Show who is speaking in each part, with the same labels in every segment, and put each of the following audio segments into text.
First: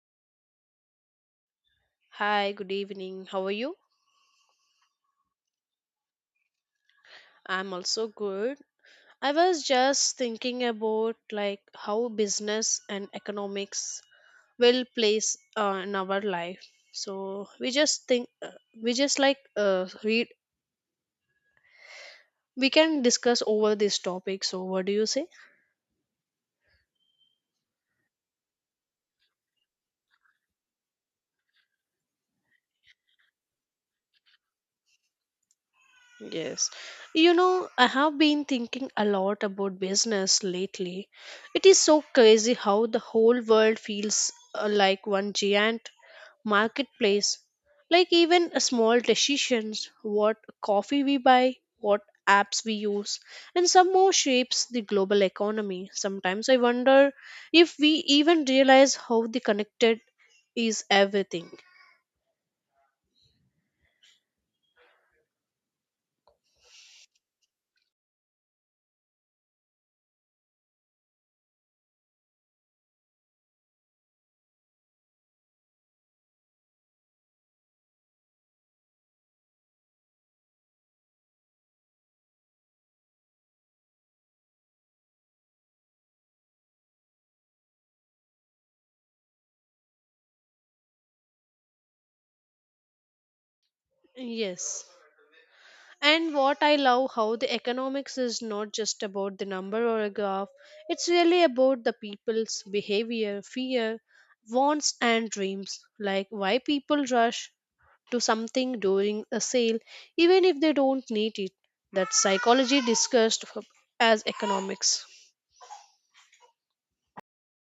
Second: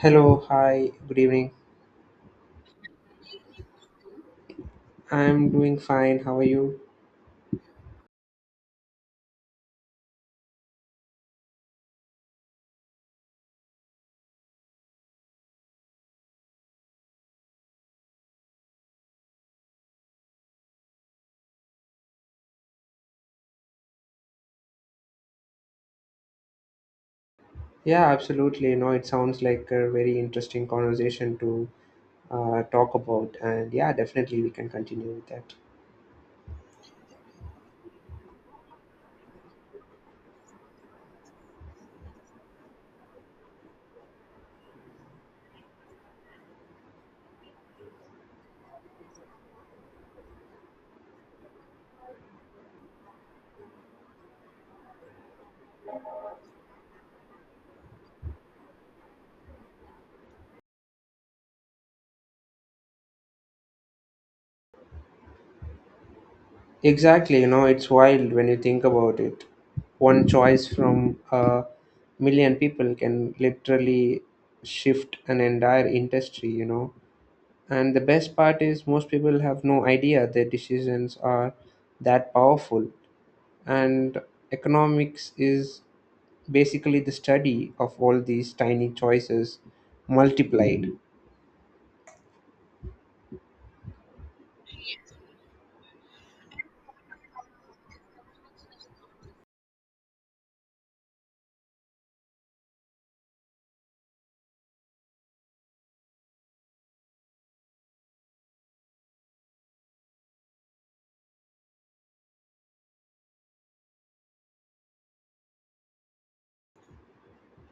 Speaker 1: Hello, hi, good evening.
Speaker 2: Hi, good evening. How are you?
Speaker 1: I'm doing fine. How are you?
Speaker 2: I'm also good. I was just thinking about like how business and economics will place in our life. So we just think we just like read we can discuss over this topic. So what do you say?
Speaker 1: Yeah, absolutely. You know, it sounds like a very interesting conversation to talk about, and yeah, definitely we can continue with that.
Speaker 2: Yes. You know, I have been thinking a lot about business lately. It is so crazy how the whole world feels like one giant marketplace, like even a small decisions, what coffee we buy, what apps we use, and some more shapes the global economy. Sometimes I wonder if we even realize how the connected is everything.
Speaker 1: Exactly. You know, it's wild when you think about it. One choice from a million people can literally shift an entire industry, you know. And the best part is, most people have no idea their decisions are that powerful. And economics is basically the study of all these tiny choices multiplied.
Speaker 2: Yes, and what I love how the economics is not just about the number or a graph. It's really about the people's behavior, fear, wants and dreams. Like why people rush to something during a sale, even if they don't need it. That's psychology as economics.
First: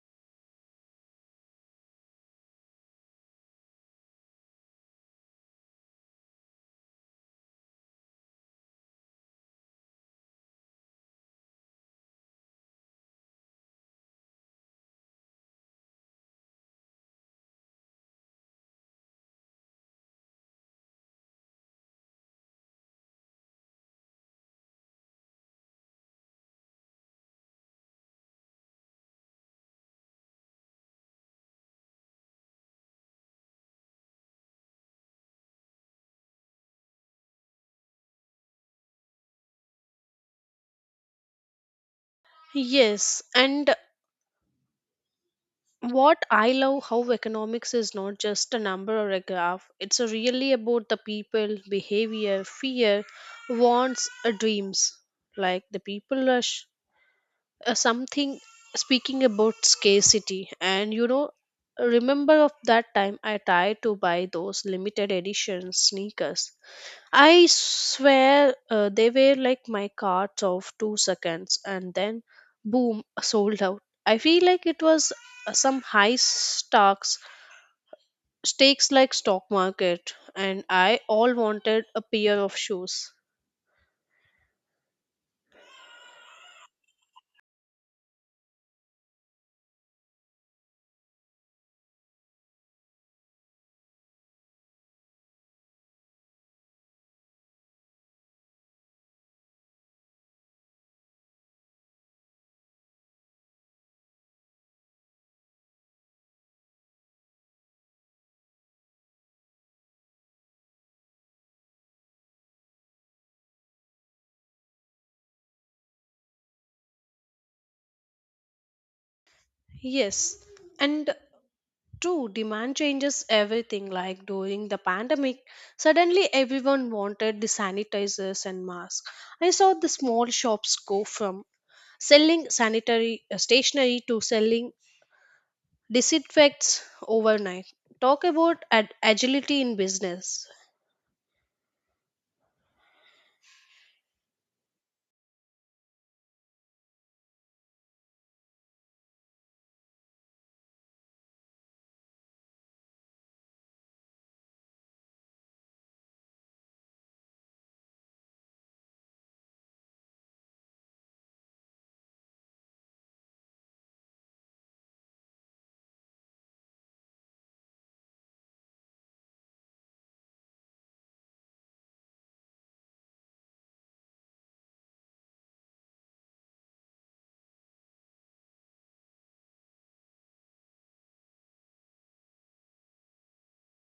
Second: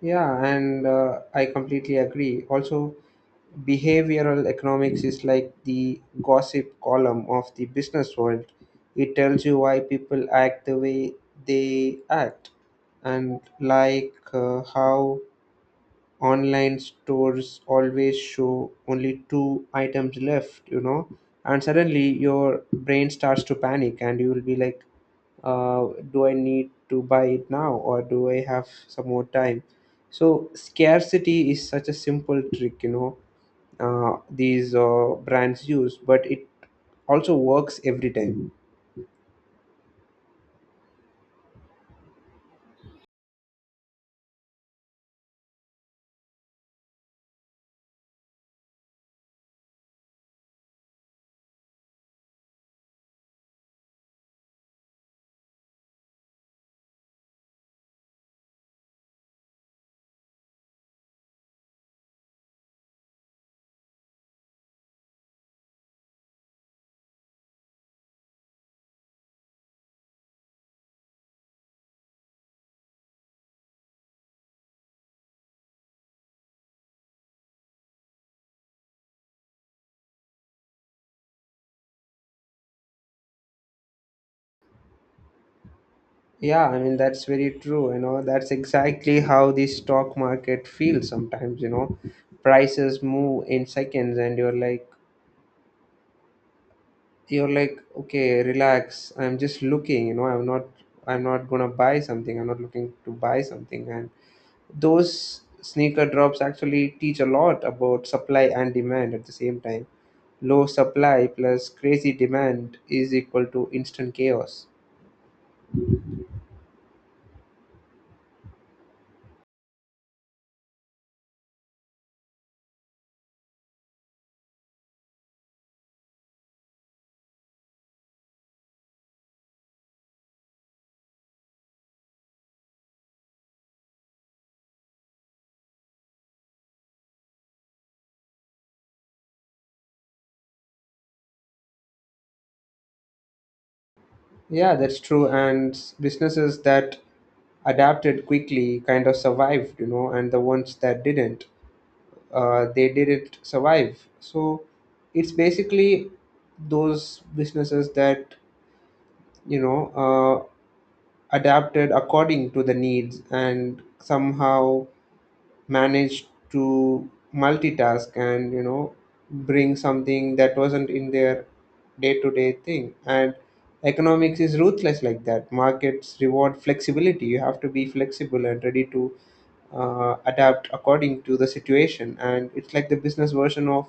Speaker 1: Yeah, and I completely agree. Also, behavioral economics is like the gossip column of the business world. It tells you why people act the way they act, and like, how online stores always show only two items left, and suddenly your brain starts to panic and you will be like, do I need to buy it now, or do I have some more time? So scarcity is such a simple trick, you know, these brands use, but it also works every time.
Speaker 2: Yes, and what I love how economics is not just a number or a graph. It's really about the people, behavior, fear, wants, dreams. Like the people are sh- something. Speaking about scarcity, and you know, remember of that time I tried to buy those limited edition sneakers. I swear they were like my carts of 2 seconds and then boom, sold out. I feel like it was some stakes like stock market, and I all wanted a pair of shoes.
Speaker 1: Yeah, I mean, that's very true. You know, that's exactly how the stock market feels sometimes. You know, prices move in seconds and you're like, okay, relax, I'm just looking, you know. I'm not gonna buy something. I'm not looking to buy something. And those sneaker drops actually teach a lot about supply and demand at the same time. Low supply plus crazy demand is equal to instant chaos.
Speaker 2: Yes, and true, demand changes everything. Like during the pandemic, suddenly everyone wanted the sanitizers and masks. I saw the small shops go from selling sanitary stationery to selling disinfects overnight. Talk about agility in business.
Speaker 1: Yeah, that's true. And businesses that adapted quickly kind of survived, you know, and the ones that didn't, they didn't survive. So it's basically those businesses that, you know, uh, adapted according to the needs and somehow managed to multitask and, you know, bring something that wasn't in their day-to-day thing. And economics is ruthless like that. Markets reward flexibility. You have to be flexible and ready to adapt according to the situation, and it's like the business version of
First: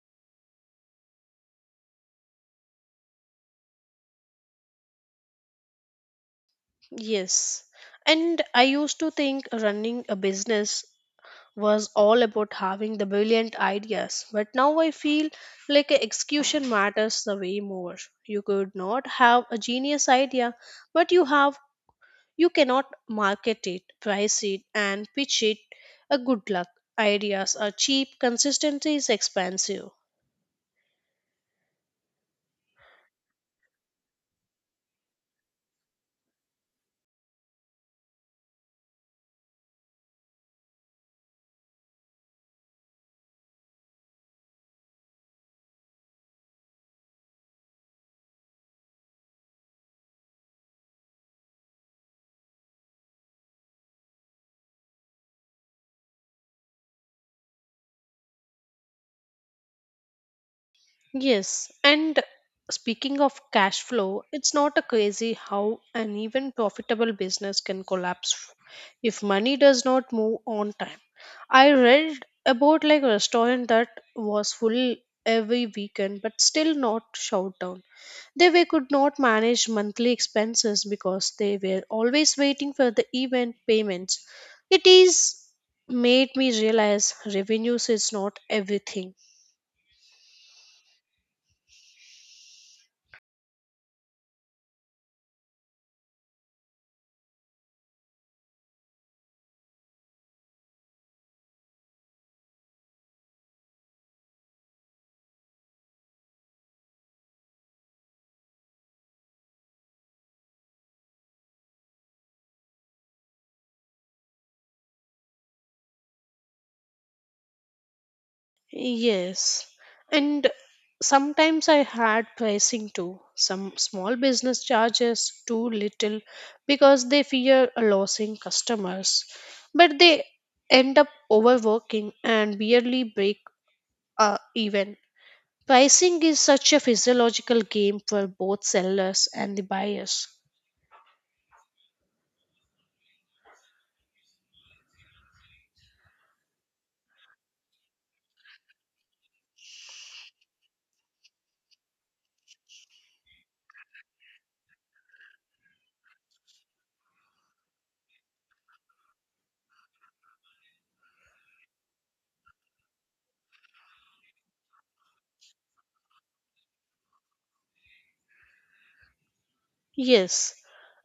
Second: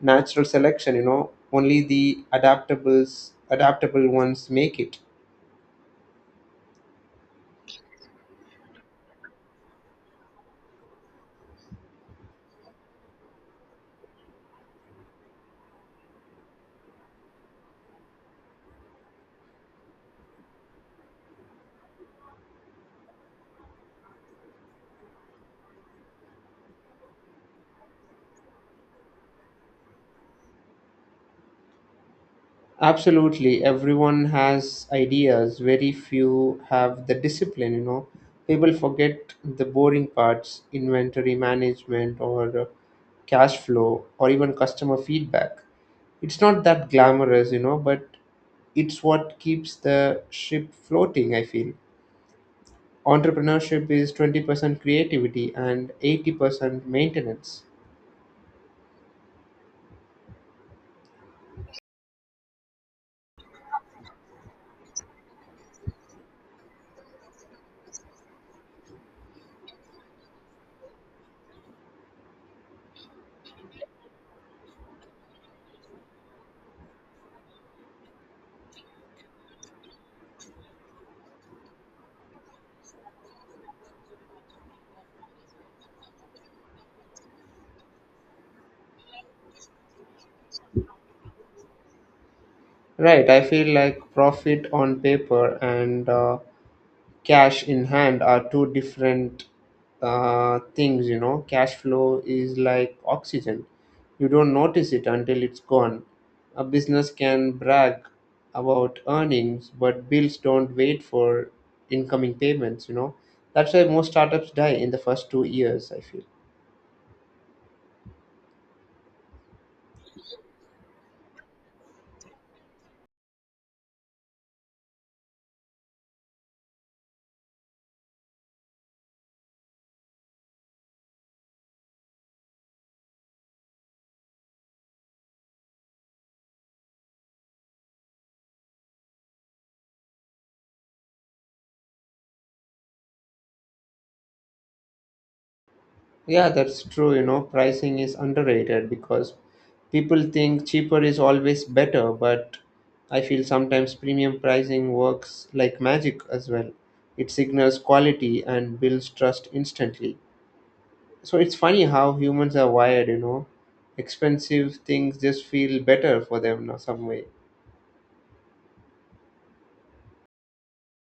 Speaker 1: natural selection, you know. Only the adaptable ones make it.
Speaker 2: Yes. And I used to think running a business was all about having the brilliant ideas, but now I feel like a execution matters the way more. You could not have a genius idea, but you cannot market it, price it, and pitch it. A good luck. Ideas are cheap, consistency is expensive.
Speaker 1: Absolutely, everyone has ideas, very few have the discipline, you know. People forget the boring parts, inventory management or cash flow, or even customer feedback. It's not that glamorous, you know, but it's what keeps the ship floating, I feel. Entrepreneurship is 20% creativity and 80% maintenance.
Speaker 2: Yes, and speaking of cash flow, it's not a crazy how an even profitable business can collapse if money does not move on time. I read about like a restaurant that was full every weekend but still not shut down. They were, could not manage monthly expenses because they were always waiting for the event payments. It is made me realize revenues is not everything.
Speaker 1: Right, I feel like profit on paper and cash in hand are two different things, you know. Cash flow is like oxygen, you don't notice it until it's gone. A business can brag about earnings, but bills don't wait for incoming payments, you know. That's why most startups die in the first 2 years, I feel.
Speaker 2: Yes. And sometimes I had pricing too. Some small business charges too little because they fear losing customers. But they end up overworking and barely break even. Pricing is such a physiological game for both sellers and the buyers.
Speaker 1: Yeah, that's true. You know, pricing is underrated because people think cheaper is always better, but I feel sometimes premium pricing works like magic as well. It signals quality and builds trust instantly. So it's funny how humans are wired, you know. Expensive things just feel better for them in some way.
Speaker 2: Yes,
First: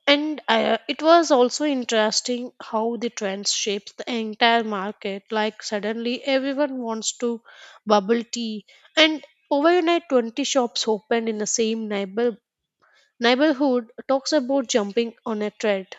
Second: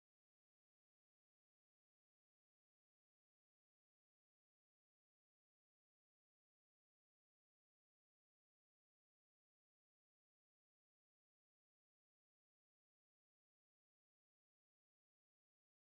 Speaker 2: and it was also interesting how the trends shapes the entire market. Like suddenly everyone wants to bubble tea, and overnight 20 shops opened in the same neighborhood. Talks about jumping on a trend.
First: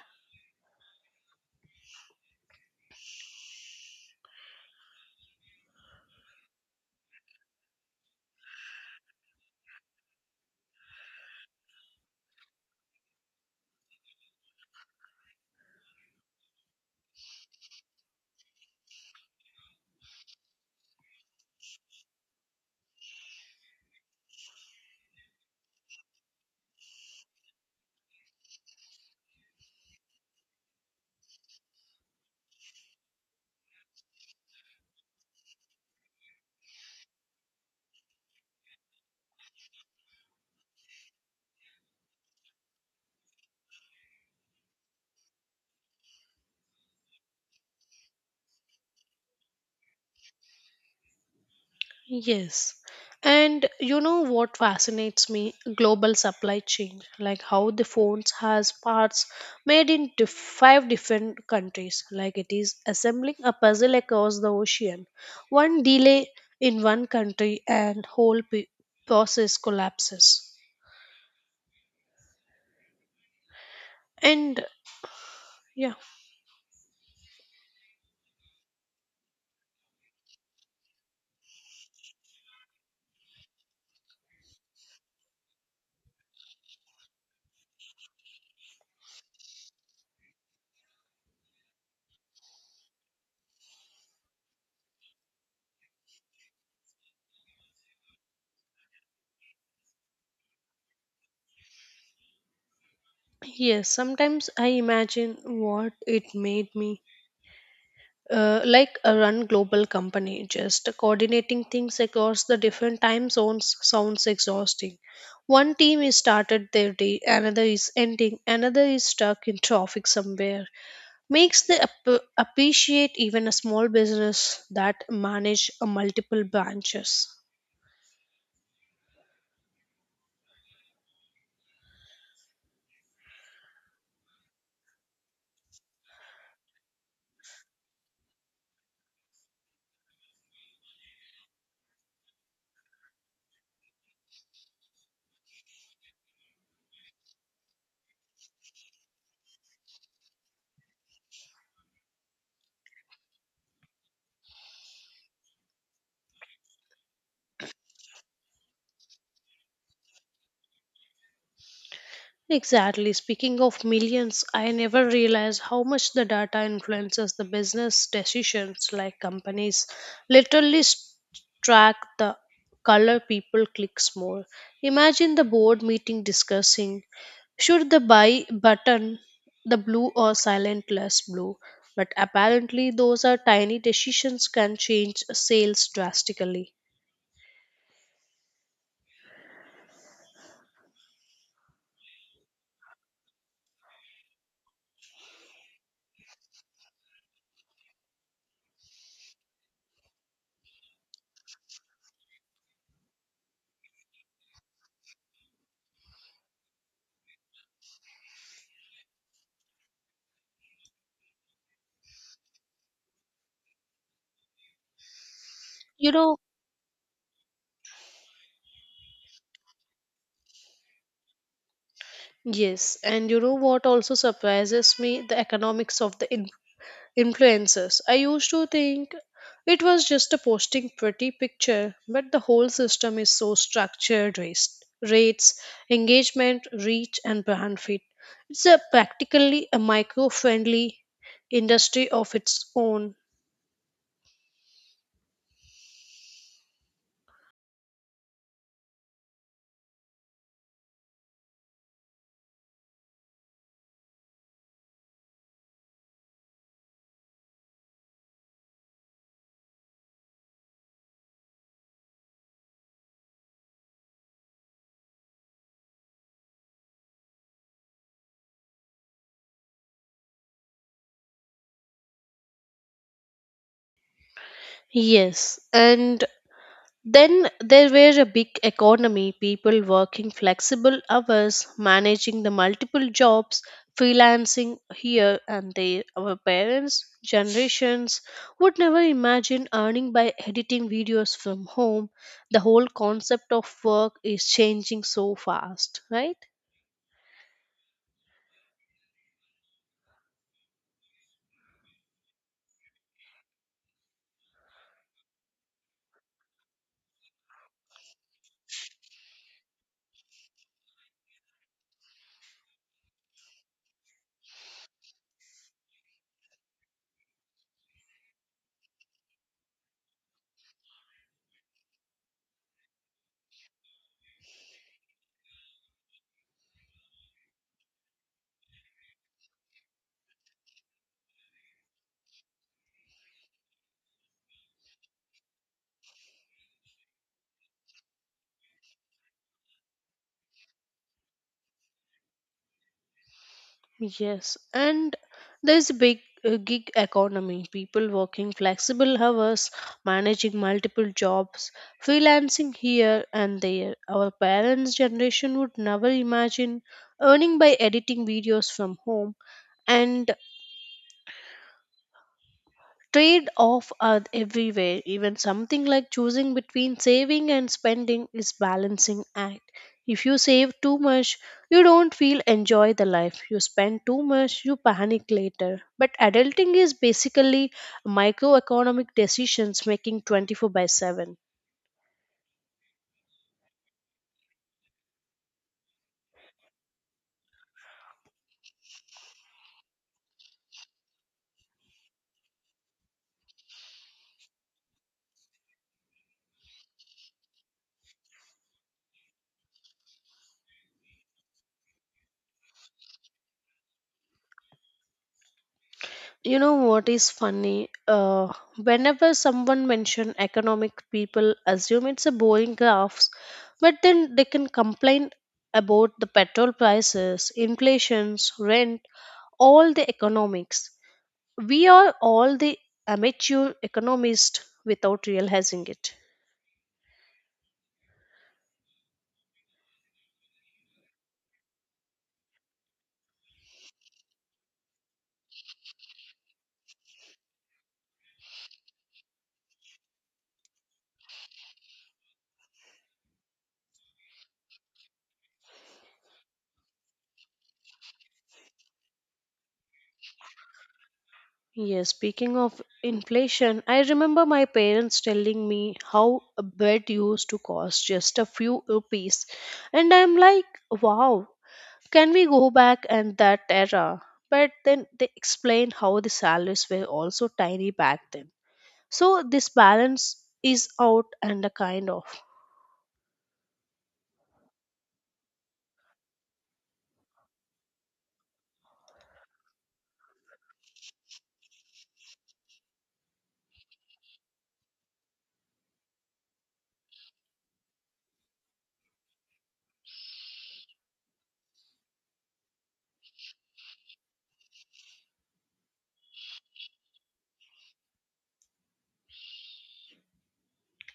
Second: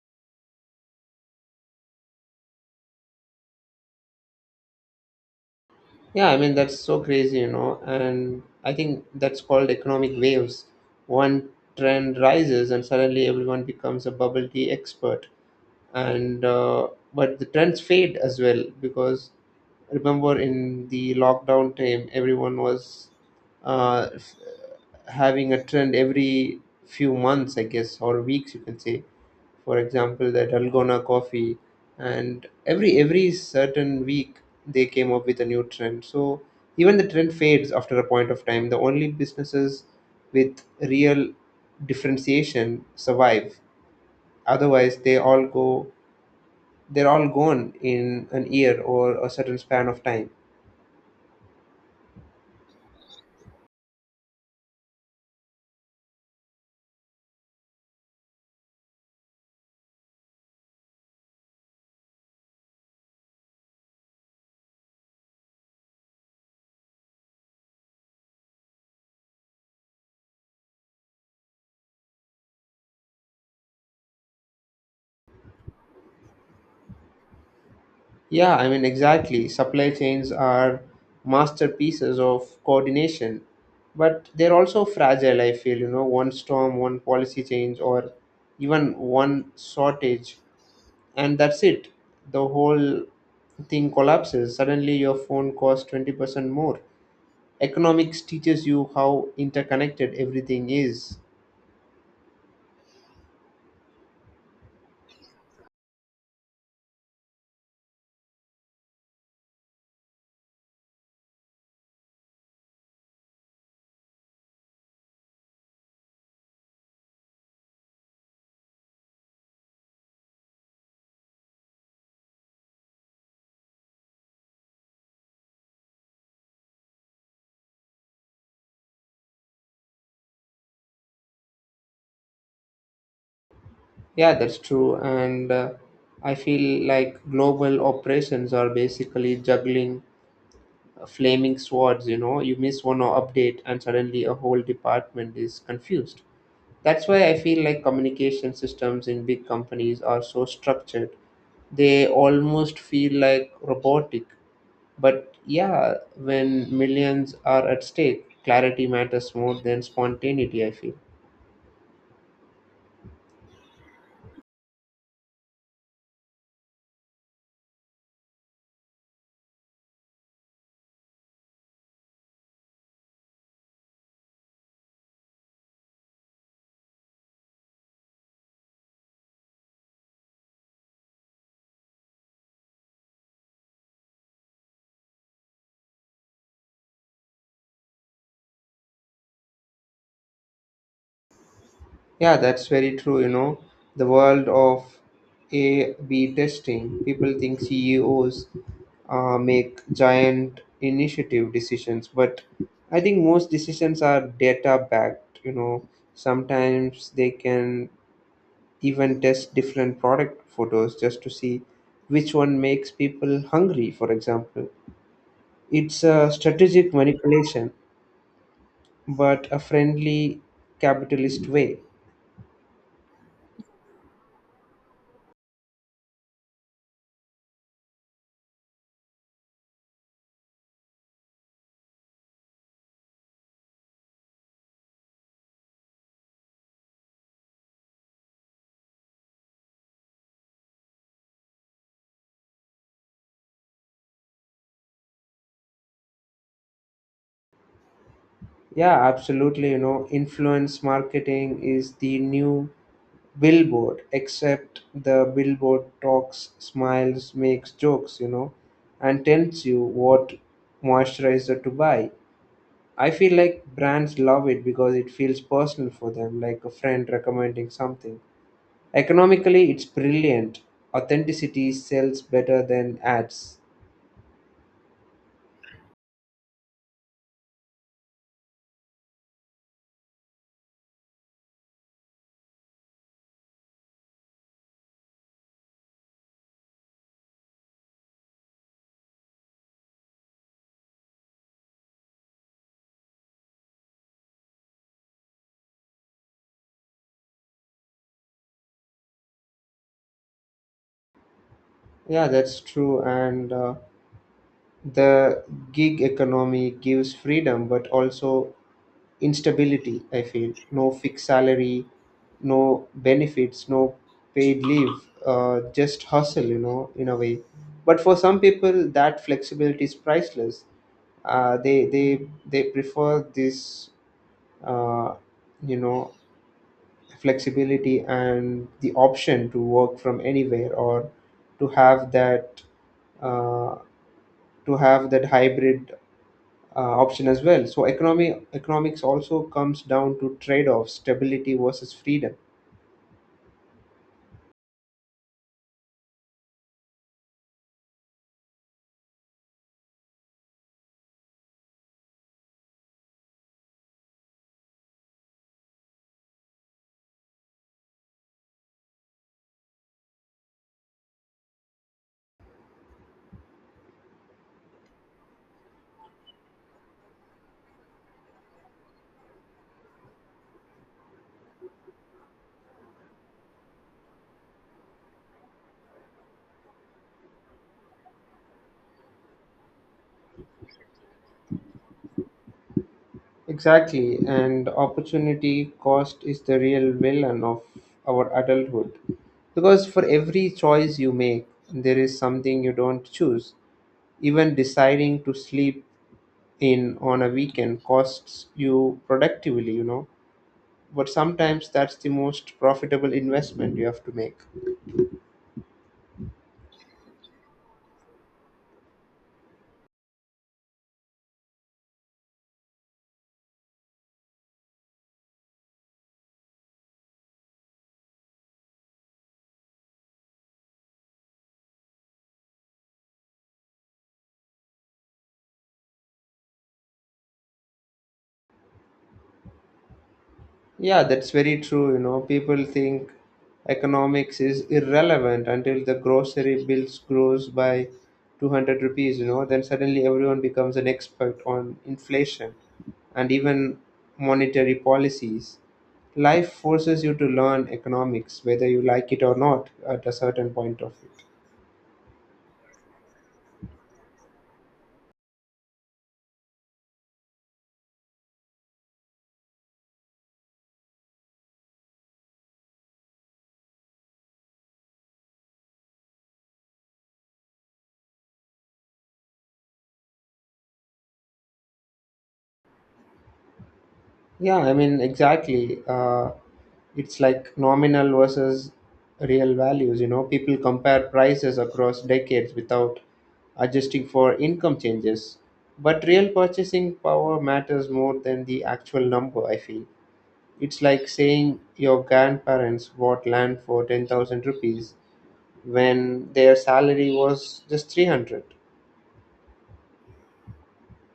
Speaker 1: Yeah, I mean, that's so crazy, you know. And I think that's called economic waves. One trend rises, and suddenly everyone becomes a bubble tea expert, and but the trends fade as well. Because remember in the lockdown time, everyone was, uh, f- having a trend every few months, I guess, or weeks, you can say. For example, the dalgona coffee. And every certain week, they came up with a new trend. So even the trend fades after a point of time, the only businesses with real differentiation survive. Otherwise, they're all gone in an year or a certain span of time.
Speaker 2: Yes. And you know what fascinates me? Global supply chain, like how the phones has parts made in five different countries. Like it is assembling a puzzle across the ocean. One delay in one country and process collapses. And yeah,
Speaker 1: Yeah, I mean, exactly. Supply chains are masterpieces of coordination, but they're also fragile, I feel. You know, one storm, one policy change, or even one shortage, and that's it. The whole thing collapses. Suddenly, your phone costs 20% more. Economics teaches you how interconnected everything is.
Speaker 2: yes, sometimes I imagine what it made me like a run global company. Just coordinating things across the different time zones sounds exhausting. One team is started their day, another is ending, another is stuck in traffic somewhere. Makes the appreciate even a small business that manage a multiple branches.
Speaker 1: Yeah, that's true. And I feel like global operations are basically juggling flaming swords, you know. You miss one update and suddenly a whole department is confused. That's why I feel like communication systems in big companies are so structured. They almost feel like robotic. But yeah, when millions are at stake, clarity matters more than spontaneity, I feel.
Speaker 2: Exactly. Speaking of millions, I never realized how much the data influences the business decisions. Like companies literally track the color people clicks more. Imagine the board meeting discussing, should the buy button the blue or silent less blue. But apparently, those are tiny decisions can change sales drastically.
Speaker 1: Yeah, that's very true. You know, the world of A/B testing. People think CEOs make giant initiative decisions, but I think most decisions are data backed. You know, sometimes they can even test different product photos just to see which one makes people hungry. For example, it's
Speaker 2: You
Speaker 1: a
Speaker 2: know,
Speaker 1: strategic manipulation, but a friendly capitalist way.
Speaker 2: yes, and you know what also surprises me? The economics of the influencers. I used to think it was just a posting pretty picture, but the whole system is so structured. Rates, engagement, reach, and brand fit. It's a practically a micro friendly industry of its own.
Speaker 1: Yeah, absolutely. You know, influence marketing is the new billboard, except the billboard talks, smiles, makes jokes, you know, and tells you what moisturizer to buy. I feel like brands love it because it feels personal for them, like a friend recommending something. Economically, it's brilliant. Authenticity sells better than ads.
Speaker 2: Yes, and then there were a big economy. People working flexible hours, managing the multiple jobs, freelancing here and there. Our parents' generations would never imagine earning by editing videos from home. The whole concept of work is changing so fast, right?
Speaker 1: Yeah, that's true. And the gig economy gives freedom, but also instability, I feel. No fixed salary, no benefits, no paid leave, just hustle, you know, in a way. But for some people that flexibility is priceless. They prefer this, uh, you know, flexibility and the option to work from anywhere, or to have that, uh, to have that hybrid option as well. So economy economics also comes down to trade offs, stability versus freedom.
Speaker 2: Yes, and there's a big gig economy. People working flexible hours, managing multiple jobs, freelancing here and there. Our parents' generation would never imagine earning by editing videos from home. And trade off are everywhere. Even something like choosing between saving and spending is balancing act. If you save too much, you don't feel enjoy the life. You spend too much, you panic later. But adulting is basically microeconomic decisions making 24 by 7.
Speaker 1: Exactly, and opportunity cost is the real villain of our adulthood. Because for every choice you make, there is something you don't choose. Even deciding to sleep in on a weekend costs you productively, you know. But sometimes that's the most profitable investment you have to make.
Speaker 2: You know what is funny? Whenever someone mention economic, people assume it's a boring graphs, but then they can complain about the petrol prices, inflations, rent, all the economics. We are all the amateur economists without realizing it.
Speaker 1: Yeah, that's very true. You know, people think economics is irrelevant until the grocery bills grows by 200 rupees, you know. Then suddenly everyone becomes an expert on inflation and even monetary policies. Life forces you to learn economics, whether you like it or not, at a certain point of view.
Speaker 2: Yes, speaking of inflation, I remember my parents telling me how a bread used to cost just a few rupees. And I'm like, wow, can we go back and that era? But then they explain how the salaries were also tiny back then. So this balance is out and a kind of.
Speaker 1: Yeah, I mean, exactly. It's like nominal versus real values, you know. People compare prices across decades without adjusting for income changes. But real purchasing power matters more than the actual number, I feel. It's like saying your grandparents bought land for 10,000 rupees when their salary was just 300.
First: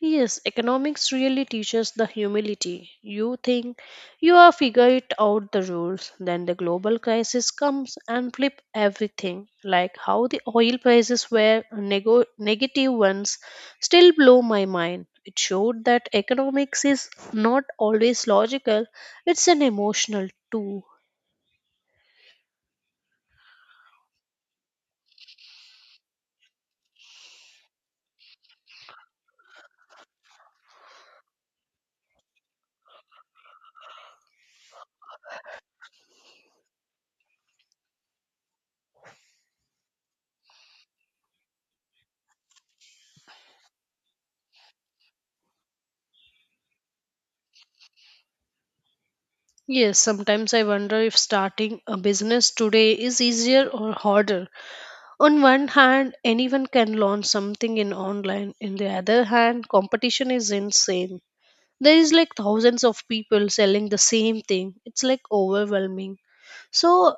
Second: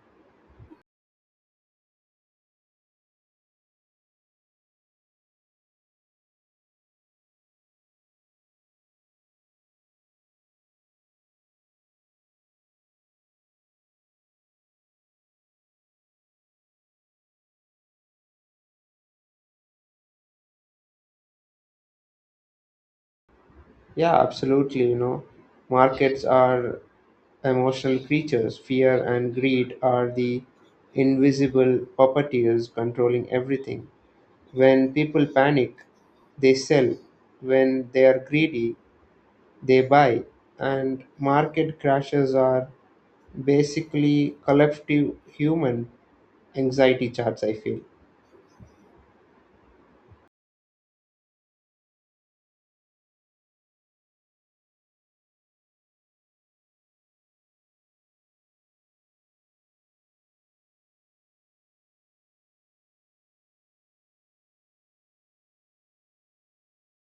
Speaker 2: Yes, economics really teaches the humility. You think you are figure it out the rules, then the global crisis comes and flip everything. Like how the oil prices were negative ones still blow my mind. It showed that economics is not always logical, it's an emotional too.
Speaker 1: Yeah, absolutely, you know. Markets are emotional creatures. Fear and greed are the invisible puppeteers controlling everything. When people panic, they sell. When they are greedy, they buy. And market crashes are basically collective human anxiety charts, I feel.
Speaker 2: Yes, sometimes I wonder if starting a business today is easier or harder. On one hand, anyone can learn something in online. In the other hand, competition is insane. There is like thousands of people selling the same thing. It's like overwhelming. So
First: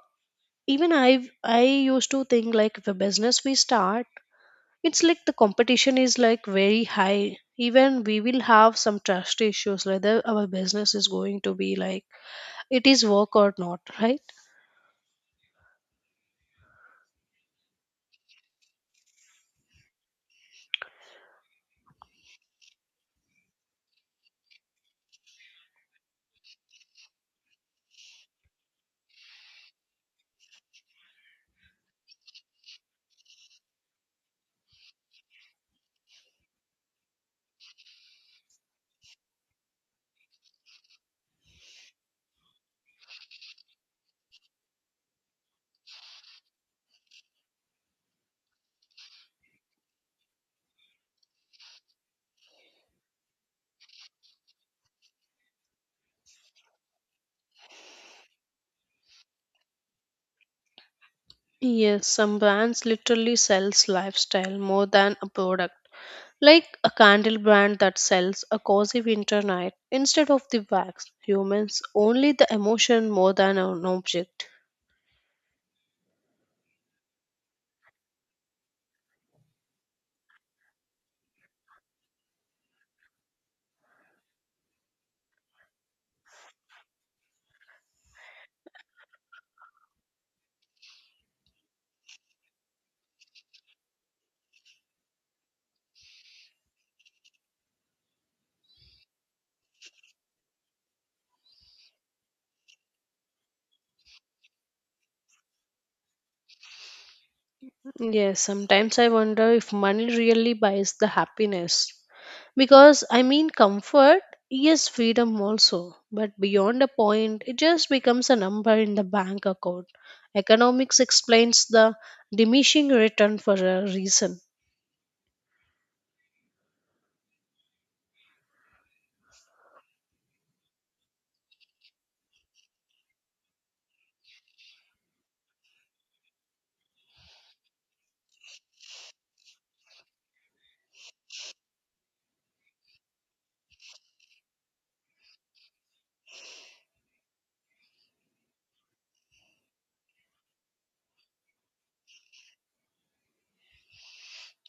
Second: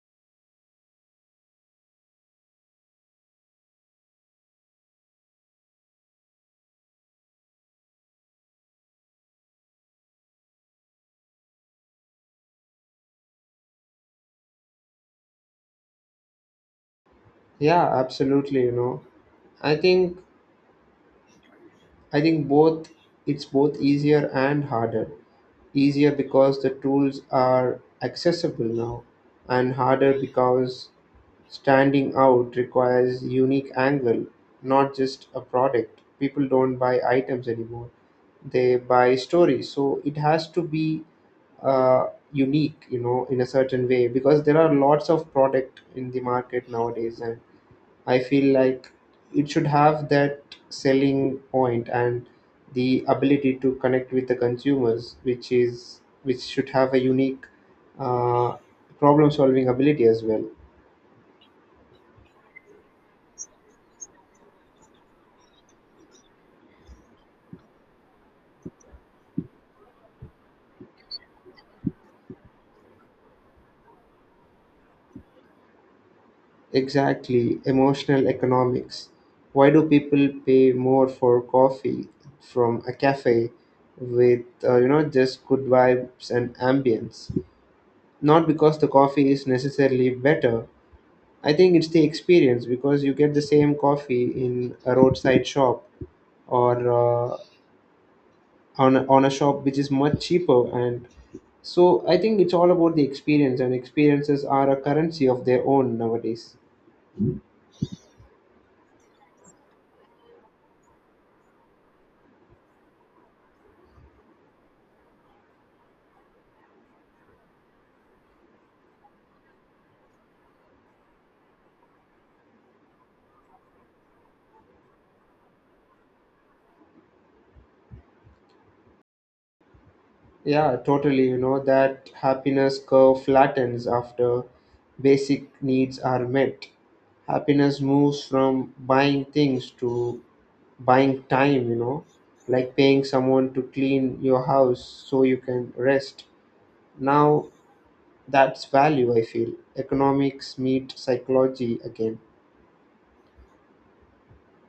Speaker 2: even I used to think like if a business we start, it's like the competition is like very high. Even we will have some trust issues whether our business is going to be like it is work or not, right?
Speaker 1: Yeah, absolutely, you know. I think I think both, it's both easier and harder. Easier because the tools are accessible now, and harder because standing out requires unique angle, not just a product. People don't buy items anymore; they buy stories. So it has to be unique, you know, in a certain way, because there are lots of product in the market nowadays, and I feel like it should have that selling point and the ability to connect with the consumers, which should have a unique uh, problem-solving ability as well.
Speaker 2: Yes, some brands literally sells lifestyle more than a product. Like a candle brand that sells a cozy winter night instead of the wax, humans only the emotion more than an object.
Speaker 1: Exactly, emotional economics. Why do people pay more for coffee from a cafe with, you know, just good vibes and ambience? Not because the coffee is necessarily better, I think it's the experience. Because you get the same coffee in a roadside shop or, uh, on a shop which is much cheaper. And so I think it's all about the experience, and experiences are a currency of their own nowadays.
Speaker 2: Yes, sometimes I wonder if money really buys the happiness. Because I mean, comfort, yes, freedom also, but beyond a point, it just becomes a number in the bank account. Economics explains the diminishing return for a reason.
Speaker 1: Yeah, totally. You know, that happiness curve flattens after basic needs are met. Happiness moves from buying things to buying time, you know, like paying someone to clean your house so you can rest. Now that's value, I feel. Economics meet psychology again.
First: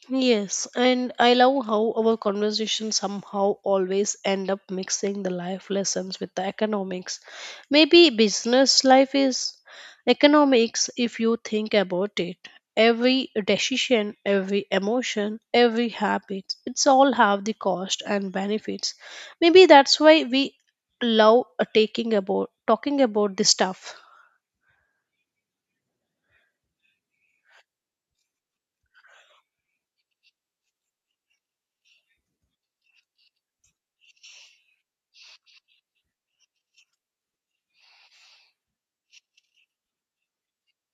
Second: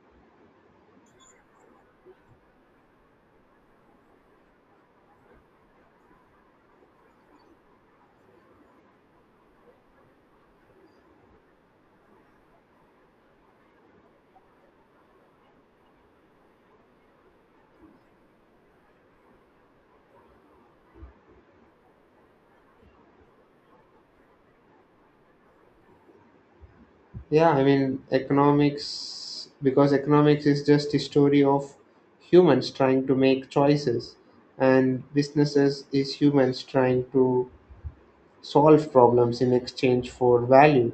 Speaker 2: Yes, and I love how our conversation somehow always end up mixing the life lessons with the economics. Maybe business life is economics if you think about it. Every decision, every emotion, every habit, it's all have the cost and benefits. Maybe that's why we love taking about talking about this stuff.
Speaker 1: Yeah, I mean, economics, because economics is just a story of humans trying to make choices, and businesses is humans trying to solve problems in exchange for value.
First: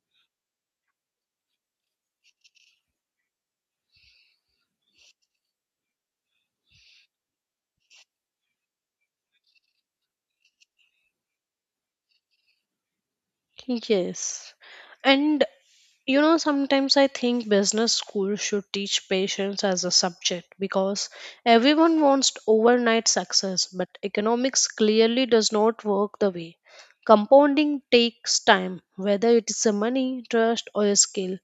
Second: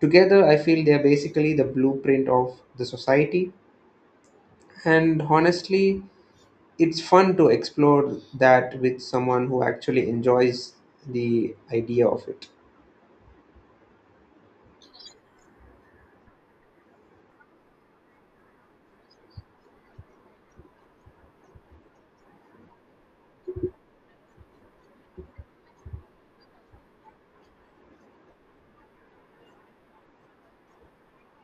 Speaker 1: Together, I feel they're basically the blueprint of the society, and honestly, it's fun to explore that with someone who actually enjoys the idea of it.
Speaker 2: Yes. And you know, sometimes I think business school should teach patience as a subject because everyone wants overnight success, but economics clearly does not work the way. Compounding takes time, whether it is a money, trust, or a skill.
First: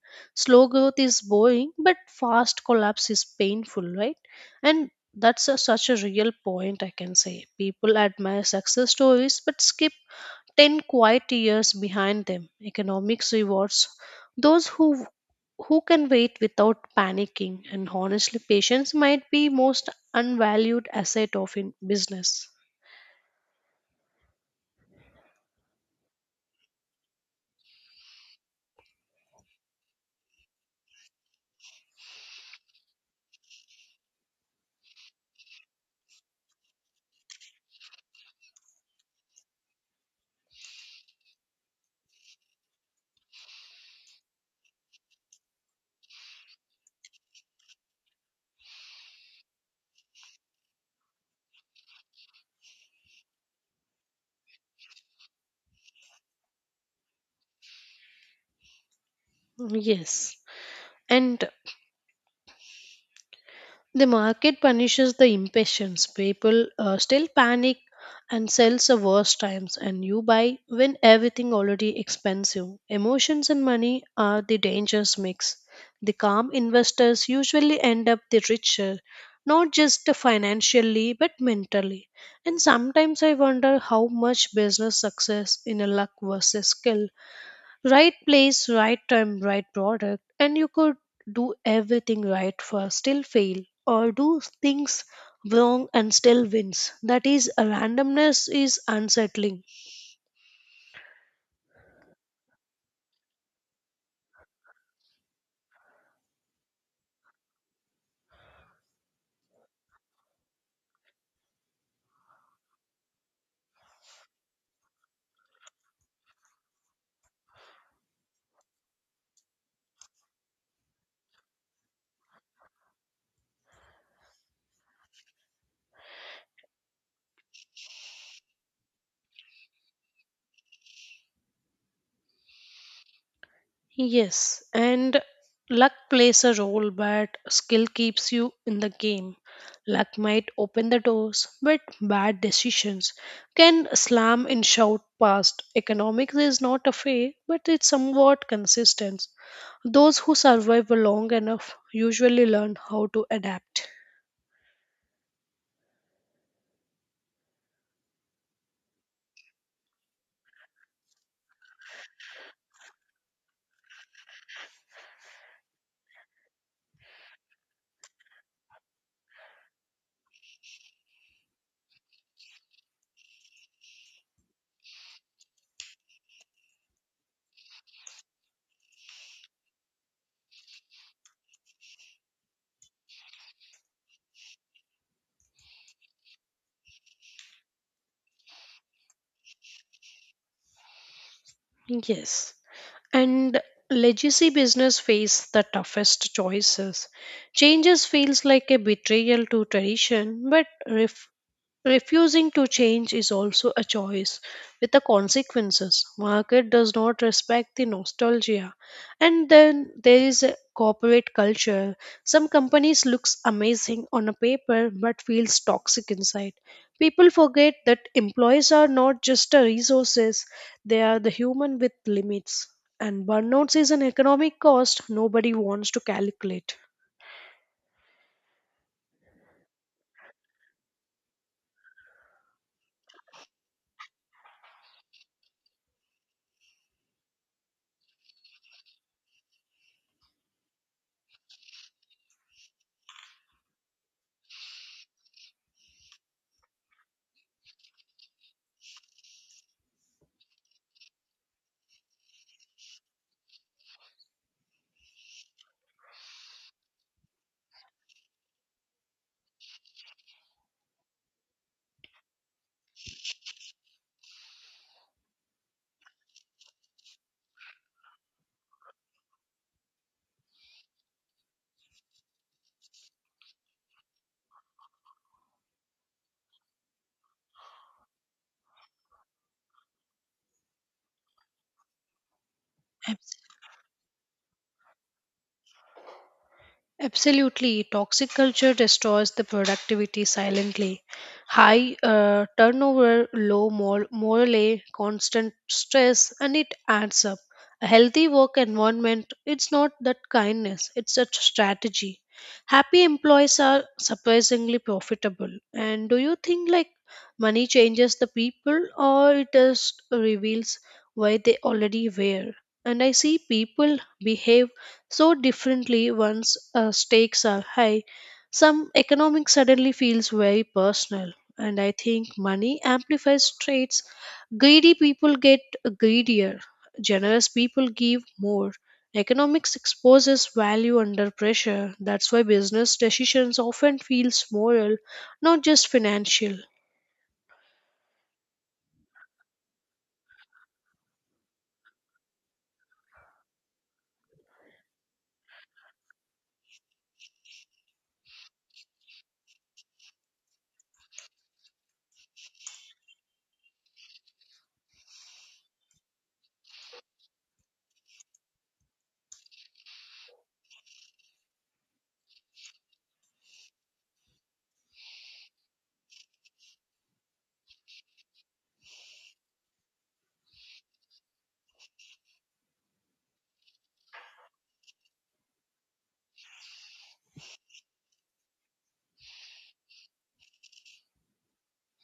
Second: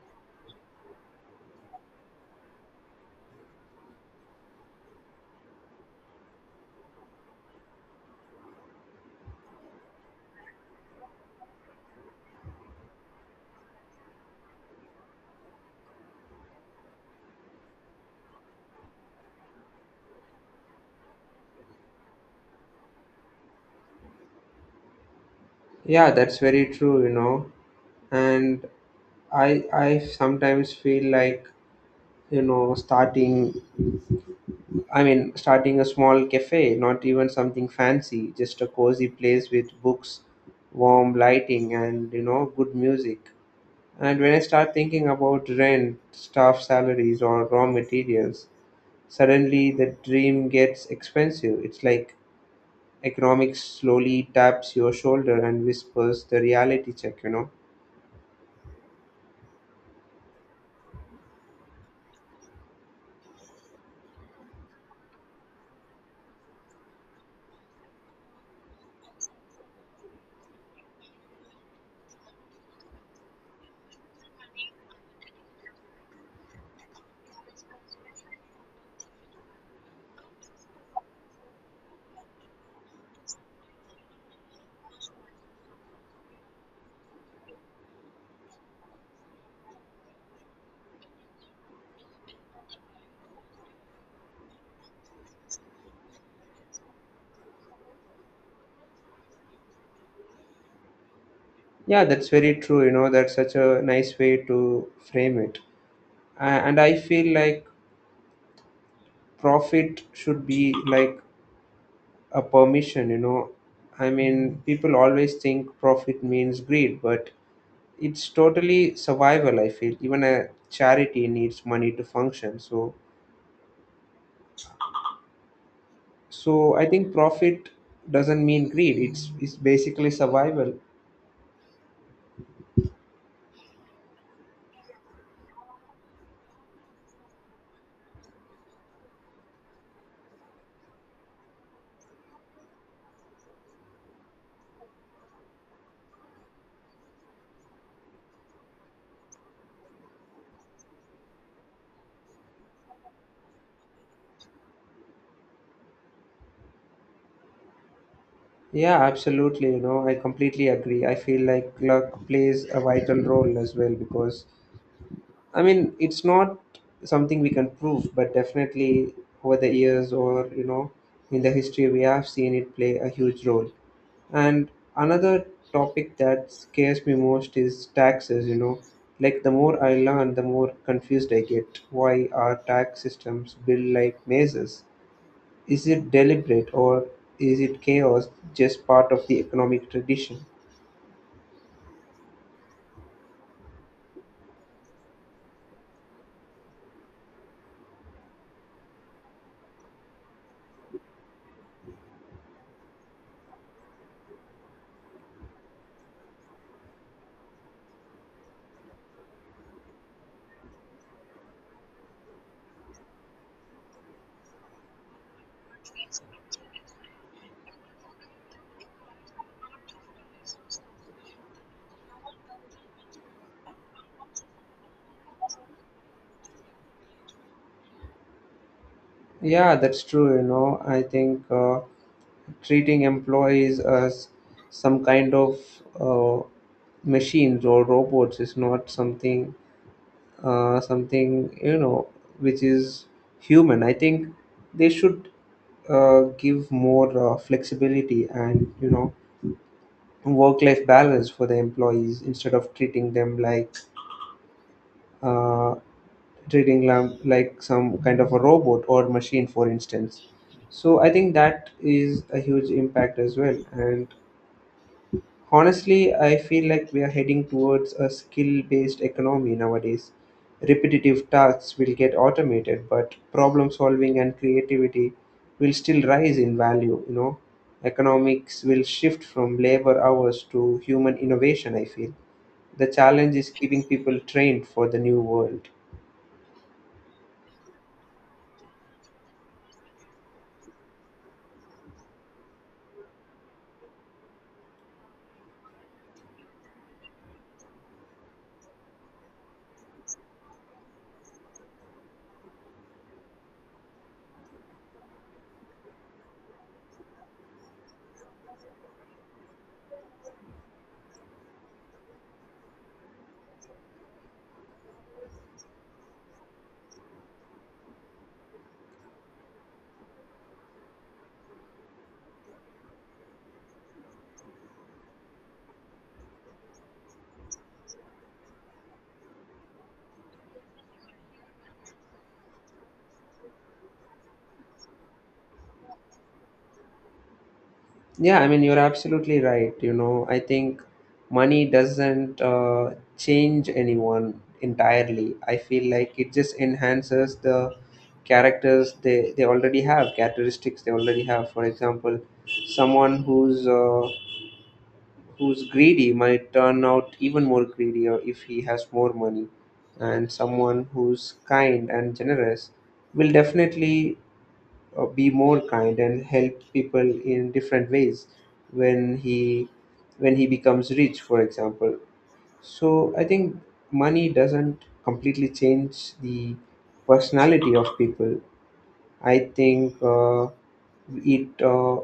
Speaker 2: Slow growth is boring, but fast collapse is painful, right? And that's a, such a real point, I can say. People admire success stories but skip 10 quiet years behind them. Economics rewards those who can wait without panicking, and honestly patience might be most unvalued asset of in business.
Speaker 1: Yeah, that's very true, you know. And I sometimes feel like, you know, starting I mean, starting a small cafe, not even something fancy, just a cozy place with books, warm lighting, and, you know, good music. And when I start thinking about rent, staff salaries or raw materials, suddenly the dream gets expensive. It's like economics slowly taps your shoulder and whispers the reality check, you know.
Speaker 2: Yes. And the market punishes the impatience. People still panic and sells the worst times, and you buy when everything already expensive. Emotions and money are the dangerous mix. The calm investors usually end up the richer, not just financially but mentally. And sometimes I wonder how much business success in a luck versus skill. Right place, right time, right product, and you could do everything right first, still fail, or do things wrong and still wins. That is, randomness is unsettling.
Speaker 1: Yeah, that's very true. You know, that's such a nice way to frame it. And I feel like profit should be like a permission, you know. I mean, people always think profit means greed, but it's totally survival, I feel. Even a charity needs money to function. So I think profit doesn't mean greed. It's basically survival.
Speaker 2: Yes, and luck plays a role, but skill keeps you in the game. Luck might open the doors, but bad decisions can slam and shout past. Economics is not a fay, but it's somewhat consistent. Those who survive long enough usually learn how to adapt.
Speaker 1: Yeah, absolutely. You know, I completely agree. I feel like luck plays a vital role as well because it's not something we can prove, but definitely over the years, in the history, we have seen it play a huge role. And another topic that scares me most is taxes, you know. Like, the more I learn, the more confused I get. Why are tax systems built like mazes? Is it deliberate, or is it chaos just part of the economic tradition?
Speaker 2: Yes. And legacy business face the toughest choices. Changes feels like a betrayal to tradition, but refusing to change is also a choice with the consequences. Market does not respect the nostalgia. And then there is a corporate culture. Some companies looks amazing on a paper but feels toxic inside. People forget that employees are not just a resources, they are the human with limits. And burnouts is an economic cost nobody wants to calculate.
Speaker 1: Yeah, that's true, you know. I think. Treating employees as some kind of uh, machines or robots is not something which is human. I think they should give more flexibility and work-life balance for the employees, instead of uh, treating them like some kind of a robot or machine, for instance. So I think that is a huge impact as well. And honestly, I feel like we are heading towards a skill based economy nowadays. Repetitive tasks will get automated, but problem solving and creativity will still rise in value. Economics will shift from labor hours to human innovation, I feel. The challenge
Speaker 2: Absolutely.
Speaker 1: is keeping people trained for the new world.
Speaker 2: Absolutely. Toxic culture destroys the productivity silently. High turnover, low morale, constant stress, and it adds up. A healthy work environment, it's not that kindness, it's a strategy. Happy employees are surprisingly profitable. And do you think like money changes the people or it just reveals why they already were? And I see people behave so differently once stakes are high. Some economics suddenly feels very personal, and I think money amplifies traits. Greedy people get greedier, generous people give more. Economics exposes value under pressure. That's why business decisions often feels moral, not just financial.
Speaker 1: Yeah, I mean, you're absolutely right. I think money doesn't change anyone entirely. I feel like it just enhances the characters they already have, characteristics they already have. For example, someone who's who's greedy might turn out even more greedy, or if he has more money, and someone who's kind and generous will definitely be more kind and help people in different ways when he becomes rich, for example. So I think money doesn't completely change the personality of people. I think it uh,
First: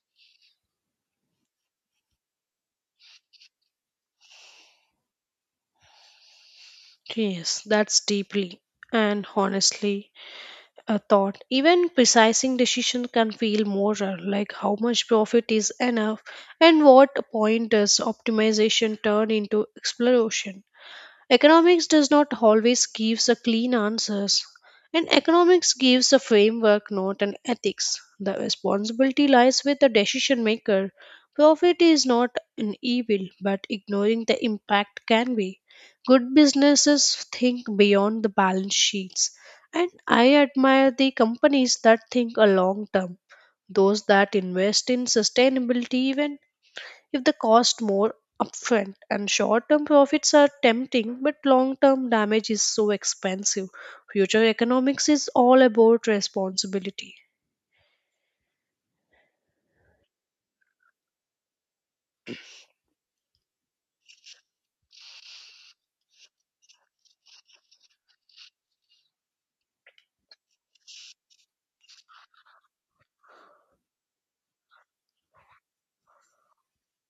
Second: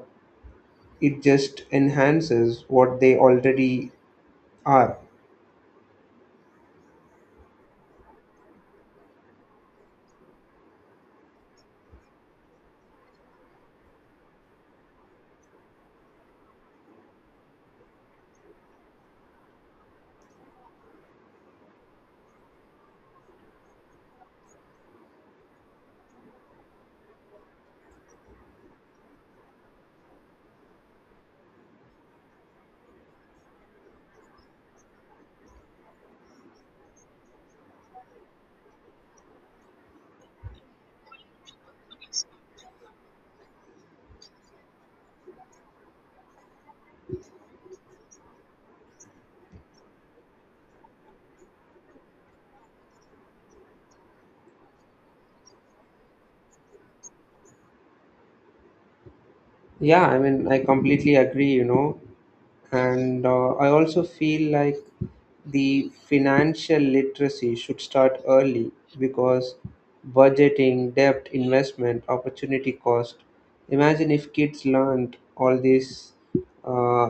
Speaker 1: it just enhances what they already are.
Speaker 2: Yes, that's deeply and honestly a thought. Even precising decision can feel moral, like how much profit is enough and what point does optimization turn into exploration. Economics does not always gives a clean answers. And economics gives a framework, not an ethics. The responsibility lies with the decision maker. Profit is not an evil, but ignoring the impact can be. Good businesses think beyond the balance sheets. And I admire the companies that think a long term, those that invest in sustainability even if the cost more upfront, and short-term profits are tempting but long-term damage is so expensive. Future economics is all about responsibility.
Speaker 1: Yeah, I mean, I completely agree, you know. And I also feel like the financial literacy should start early, because budgeting, debt, investment, opportunity cost. Imagine if kids learned all this uh,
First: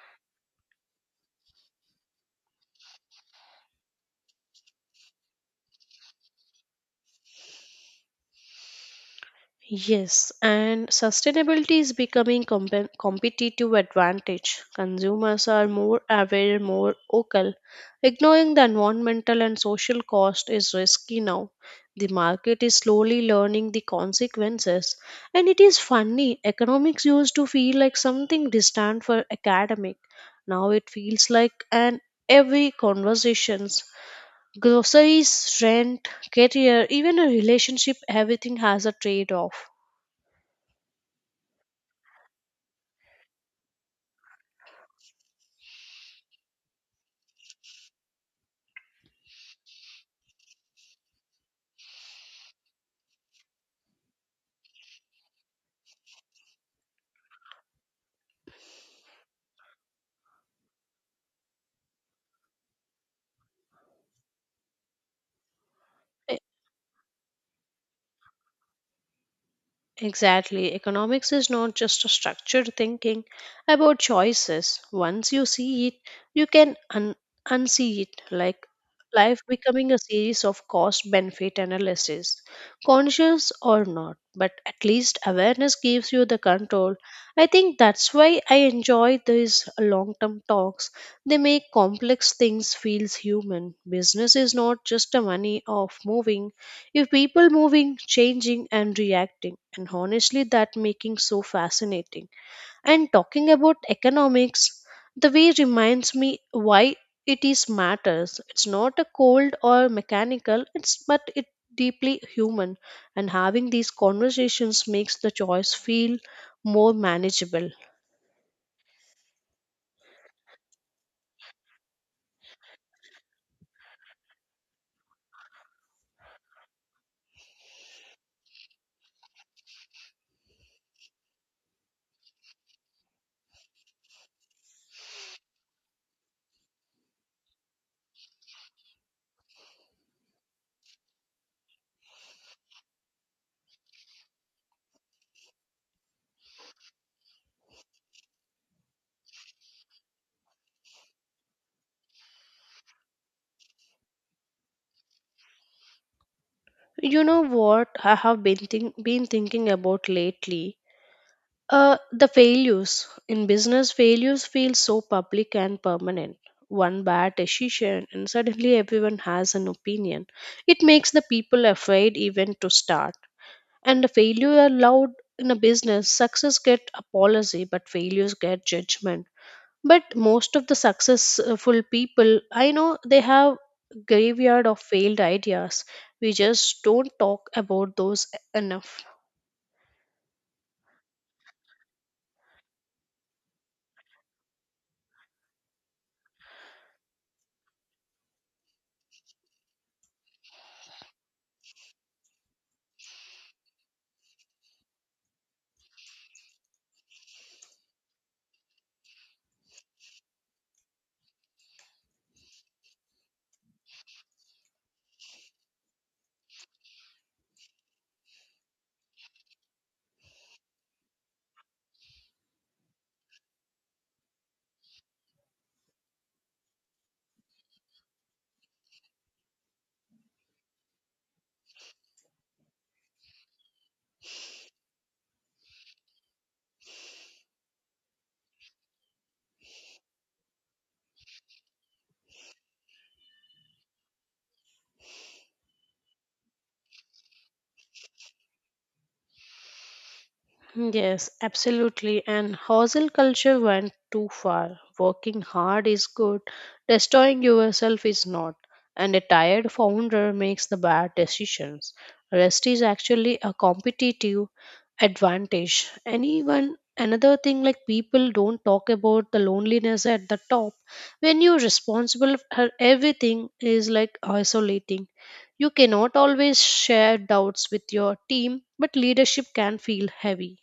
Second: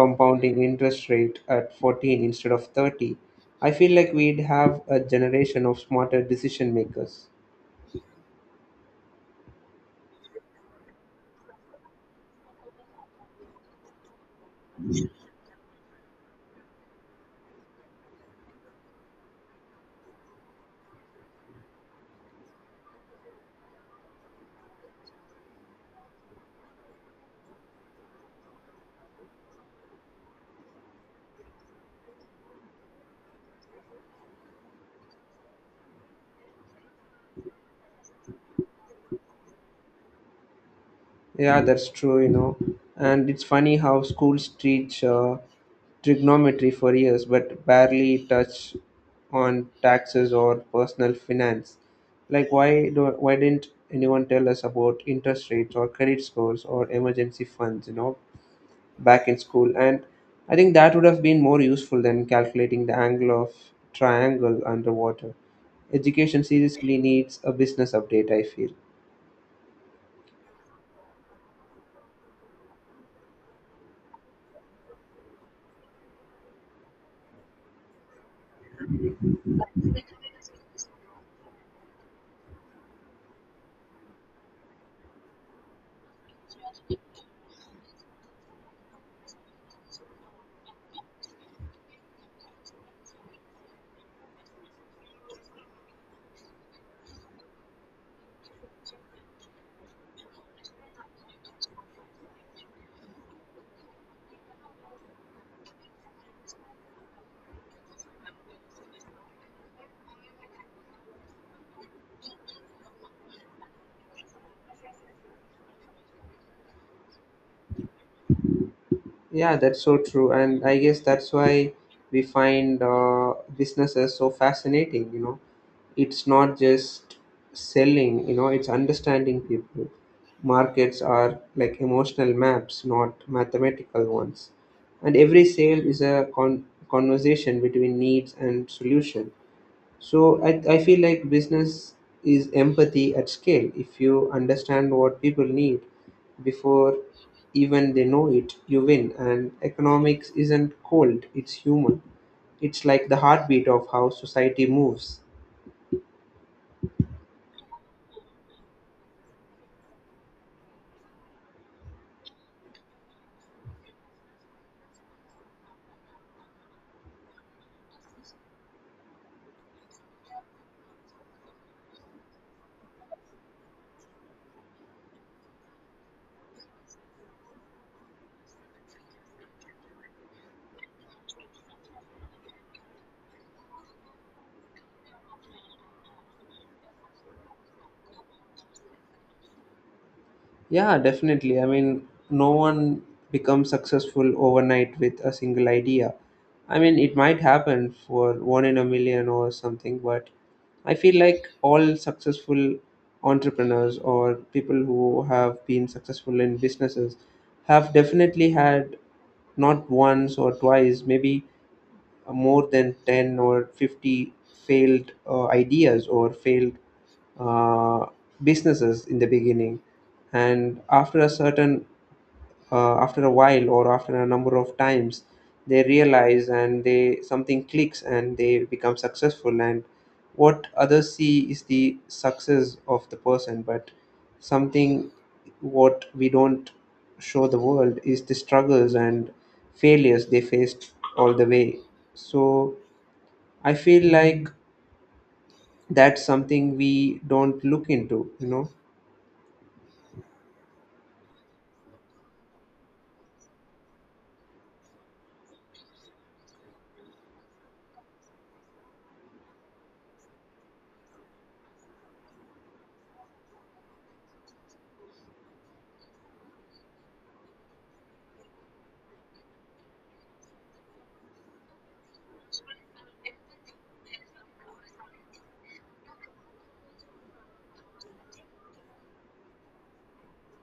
Speaker 1: compounding interest rate at 14 instead of 30. I feel like we'd have a generation of smarter decision makers.
Speaker 2: Yes, and sustainability is becoming competitive advantage. Consumers are more aware, more vocal. Ignoring the environmental and social cost is risky now. The market is slowly learning the consequences, and it is funny. Economics used to feel like something distant for academic. Now it feels like an every conversations: groceries, rent, career, even a relationship. Everything has a trade off.
Speaker 1: Yeah, that's true, you know. And it's funny how schools teach trigonometry for years but barely touch on taxes or personal finance. Like, why didn't anyone tell us about interest rates or credit scores or emergency funds, you know, back in school? And I think that would have been more useful than calculating the angle of triangle underwater. Education seriously needs a business update, I feel.
Speaker 2: Exactly. Economics is not just a structured thinking about choices. Once you see it, you can unsee it, like life becoming a series of cost benefit analysis, conscious or not. But at least awareness gives you the control. I think that's why I enjoy these long term talks. They make complex things feels human. Business is not just a money of moving, you have people moving, changing, and reacting. And honestly, that making so fascinating. And talking about economics, the way reminds me why it is matters. It's not a cold or mechanical. It's but it deeply human. And having these conversations makes the choice feel more manageable.
Speaker 1: Yeah, that's so true, and I guess that's why we find businesses so fascinating. You know, it's not just selling. You know, it's understanding people. Markets are like emotional maps, not mathematical ones, and every sale is a conversation between needs and solution. So I feel like business is empathy at scale. If you understand what people need before even they know it, you win. And economics isn't cold, it's human. It's like the heartbeat of how society moves.
Speaker 2: You know what I have been been thinking about lately? The failures in business, failures feel so public and permanent. One bad decision, and suddenly everyone has an opinion. It makes the people afraid even to start. And the failure allowed in a business, success get apology, but failures get judgment. But most of the successful people I know, they have graveyard of failed ideas. We just don't talk about those enough.
Speaker 1: Yeah, definitely. I mean, no one becomes successful overnight with a single idea. I mean, it might happen for one in a million or something, but I feel like all successful entrepreneurs or people who have been successful in businesses have definitely had, not once or twice, maybe more than 10 or 50 failed ideas or failed uh, businesses in the beginning. And after a certain, after a while, or after a number of times, they realize and they something clicks and they become successful. And what others see is the success of the person, but something what we don't show the world is the struggles and failures they faced all the way. So I feel like that's something we don't look into, you know.
Speaker 2: Yes, absolutely. And hustle culture went too far. Working hard is good, destroying yourself is not. And a tired founder makes the bad decisions. Rest is actually a competitive advantage. Anyone, another thing like people don't talk about the loneliness at the top. When you're responsible for everything is like isolating. You cannot always share doubts with your team, but leadership can feel heavy.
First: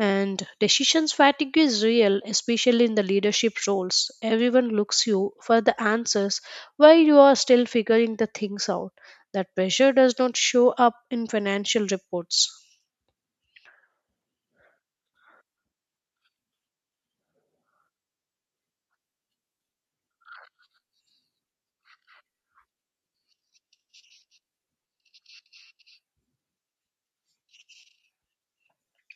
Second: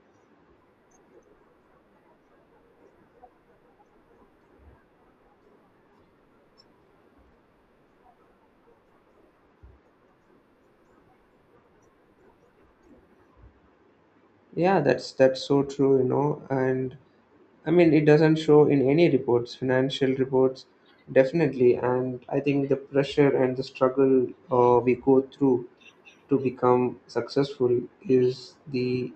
Speaker 2: And decisions fatigue is real, especially in the leadership roles. Everyone looks you for the answers while you are still figuring the things out. That pressure does not show up in financial reports.
Speaker 1: Yeah, that's so true, you know. And I mean, it doesn't show in any reports, financial reports, definitely. And I think the pressure and the struggle we go through to become successful is the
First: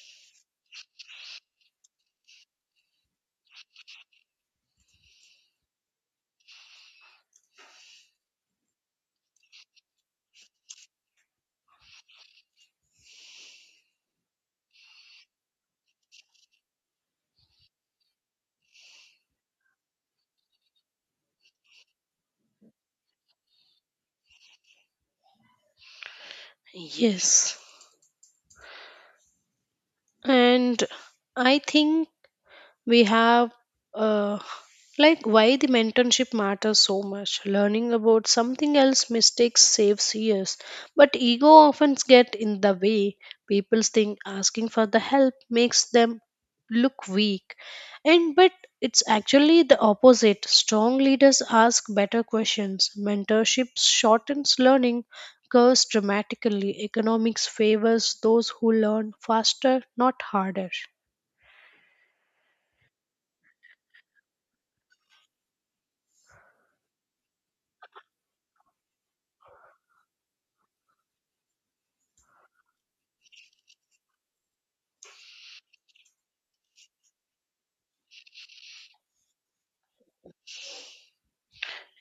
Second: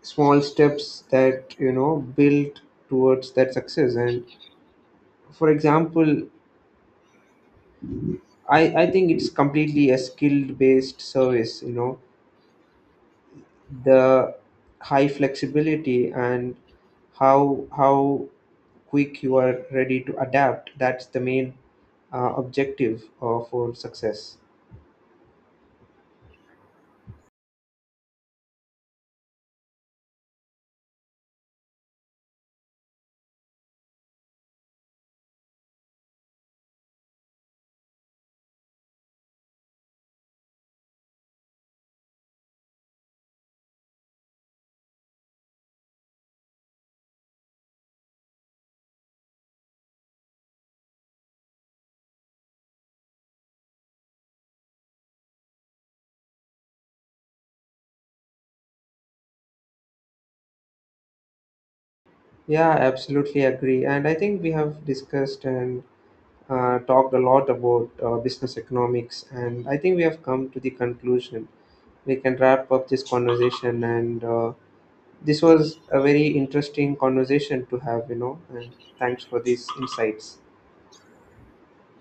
Speaker 1: small steps that, you know, build towards that success. And for example, I think it's completely a skill based service. You know, the high flexibility and how quick you are ready to adapt, that's the main objective for success.
Speaker 2: Yes. And I think we have uh, like why the mentorship matters so much. Learning about something else mistakes saves years, but ego often get in the way. People think asking for the help makes them look weak, and but it's actually the opposite. Strong leaders ask better questions. Mentorship shortens learning curves dramatically. Economics favors those who learn faster, not harder.
Speaker 1: Yeah, absolutely agree. And I think we have discussed and talked a lot about business economics, and I think we have come to the conclusion we can wrap up this conversation. And this was a very interesting conversation to have, you know, and thanks for these insights.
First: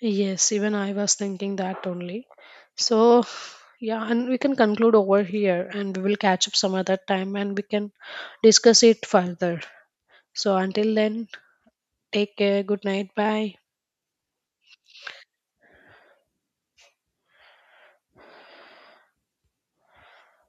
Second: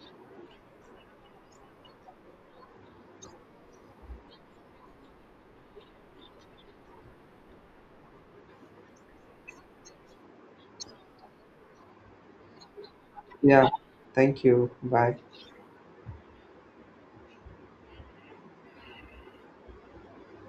Speaker 2: Yes, even I was thinking that only. So, yeah, and we can conclude over here and we will catch up some other time and we can discuss it further. So, until then, take care. Good night. Bye.
Speaker 1: Yeah. Thank you. Bye.